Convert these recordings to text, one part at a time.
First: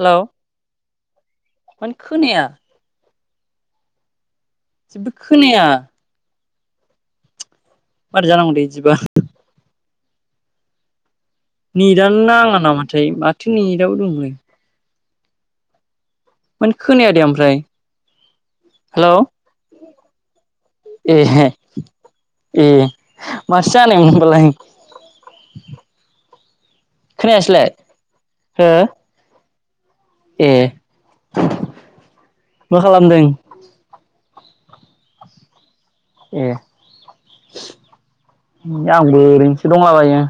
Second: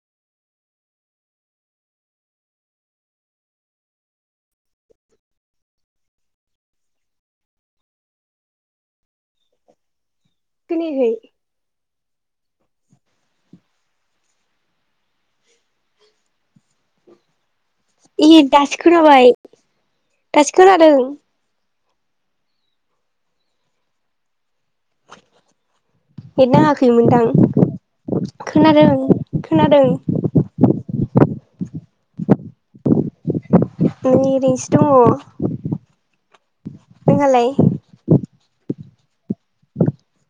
Hello मानो खोनाया? जेबो खोनाया। मारै जानांगौ दे इदिबा खोनायाखै? नेटानो नाङा नामाथाय माथो नेटाबो दं नै। मानो खोनाया दे ओमफ्राय इ दासो हेलौ खोनाबाय दासो खोनादों ए ए माथो जानाय ओमबालाय? नेट नाङाखै मोन दां खोनायासैलाय हो खोनादों? खोनादों। ए मा खालामदों। एरैनोसो ए दङ नोंहालाय? आंबो ओरैनोसो दंलाबायो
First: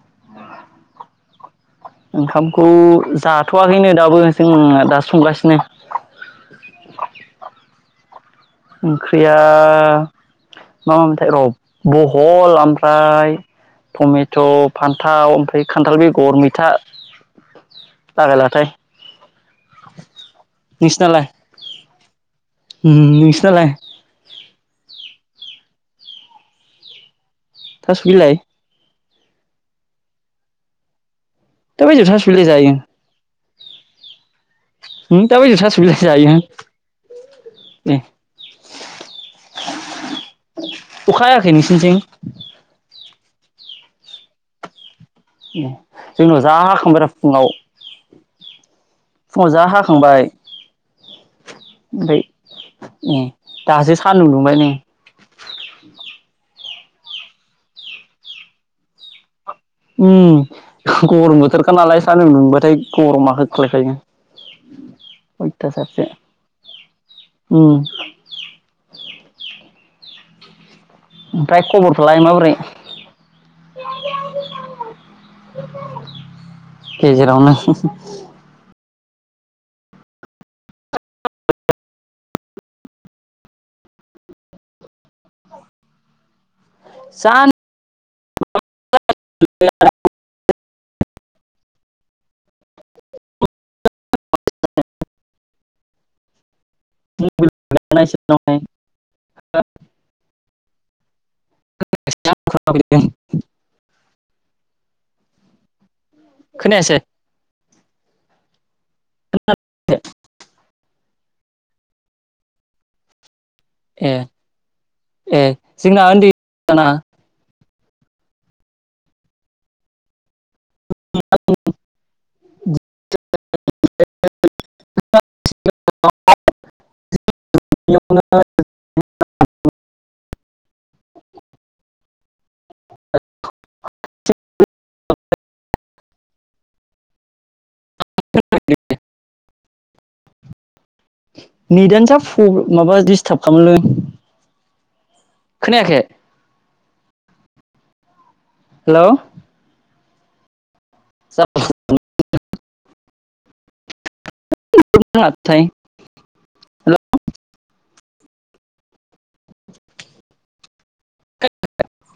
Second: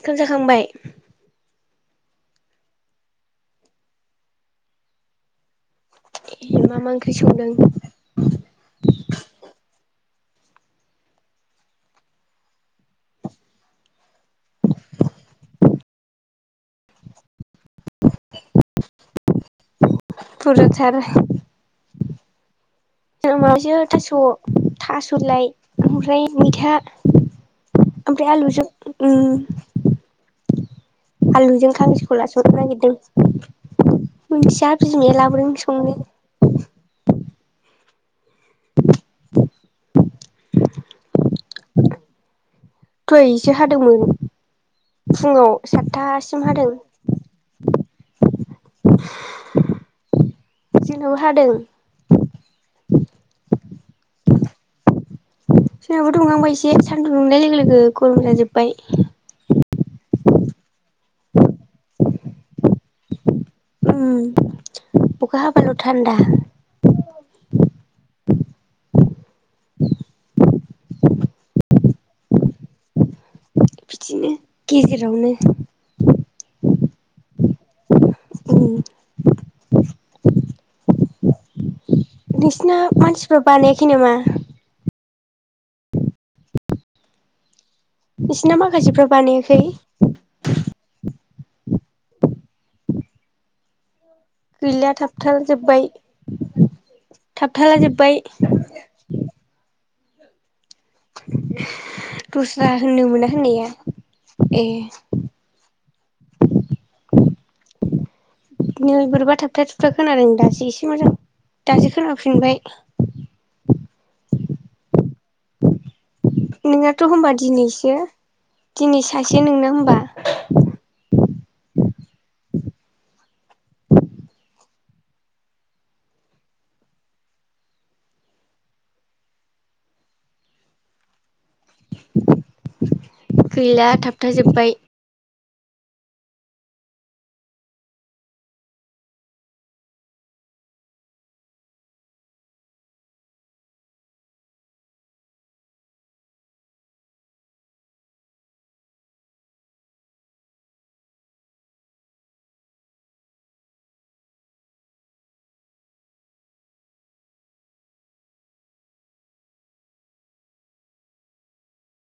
ओंखाम जाखांबाय? ओंखामखौ जाथ'वाखैनो दाबो जों दा संगासिनो। ए मा मा ओंख्रि संदों ओंख्रिया मा मामोनथाय र बहल ओमफ्राय टमेट' फान्थाव ओमफ्राय खान्थाल बेगर मैथा लागायलाथाय फुरझार नोंसिनालाय जों नोंसिनालाय माबासो थास थासलाय ओमफ्राय मैथा थास' ओमफ्राय बिलाइ आलुजों उम आलुजों दा बायदियाव खांक्रिखला थास' बिलाइ संनो जायो नागिरदों मिथिया बिमाया दा लाबोदों बायदियाव थास' संनो। बिलाइ जायो ए [inaudible] अखा हायाखै नोंसिनिथिं? दहाय इसे हादोंमोन। फुङाव ओम जोंनाव सातथासिम जा हादों हाखांबायब्रा फुङाव। फुङाव जा हाखांबाय जोंनाबो हादों ओमफ्राय ए दासो सान्दुं दुंबाय नै। सोर गथ दुंहांबाय एसे, सानदुं दुंनाय लोगो लोगो गरम जाजोब्बाय। उम गरम बोथोरखा नालाय सानदुं दुंबाथाय गरमा होद ओम अखा हाबाल अयथासारसो थानदा। [inaudible] उम ओमफ्राय खबरफ्रालाय माबोरै? बिदिनो गेजेरावनो [inaudible] गजेरावनो होम। उम नोंसिना मानसिफ्रा बानायाखै नामा? जान इसना माखासेफ्रा बानायाखै? गैला थाबथा जोब्बाय थाबथाला जोब्बाय। [inaudible] दस्रा होननो मोना होननाया। ए। खोनायासै बिदिनो बोरैबा थाबथा थुबथा खोनादों दासो एसे मोजां दासो खोनाफिनबाय। ए ए जोंना उन्दै जाना नोंङाथ होनबा दिनै यो सो दिनै सासे नोंना होनबा। [unintelligible] गैला थाबथाजोबबाय। [unintelligible] नेट आनो जा प्रल्बे माबा दिडस्टार्ब खामोनलै। खोनायाखे? हेल' [unintelligible] [unintelligible] [unintelligible]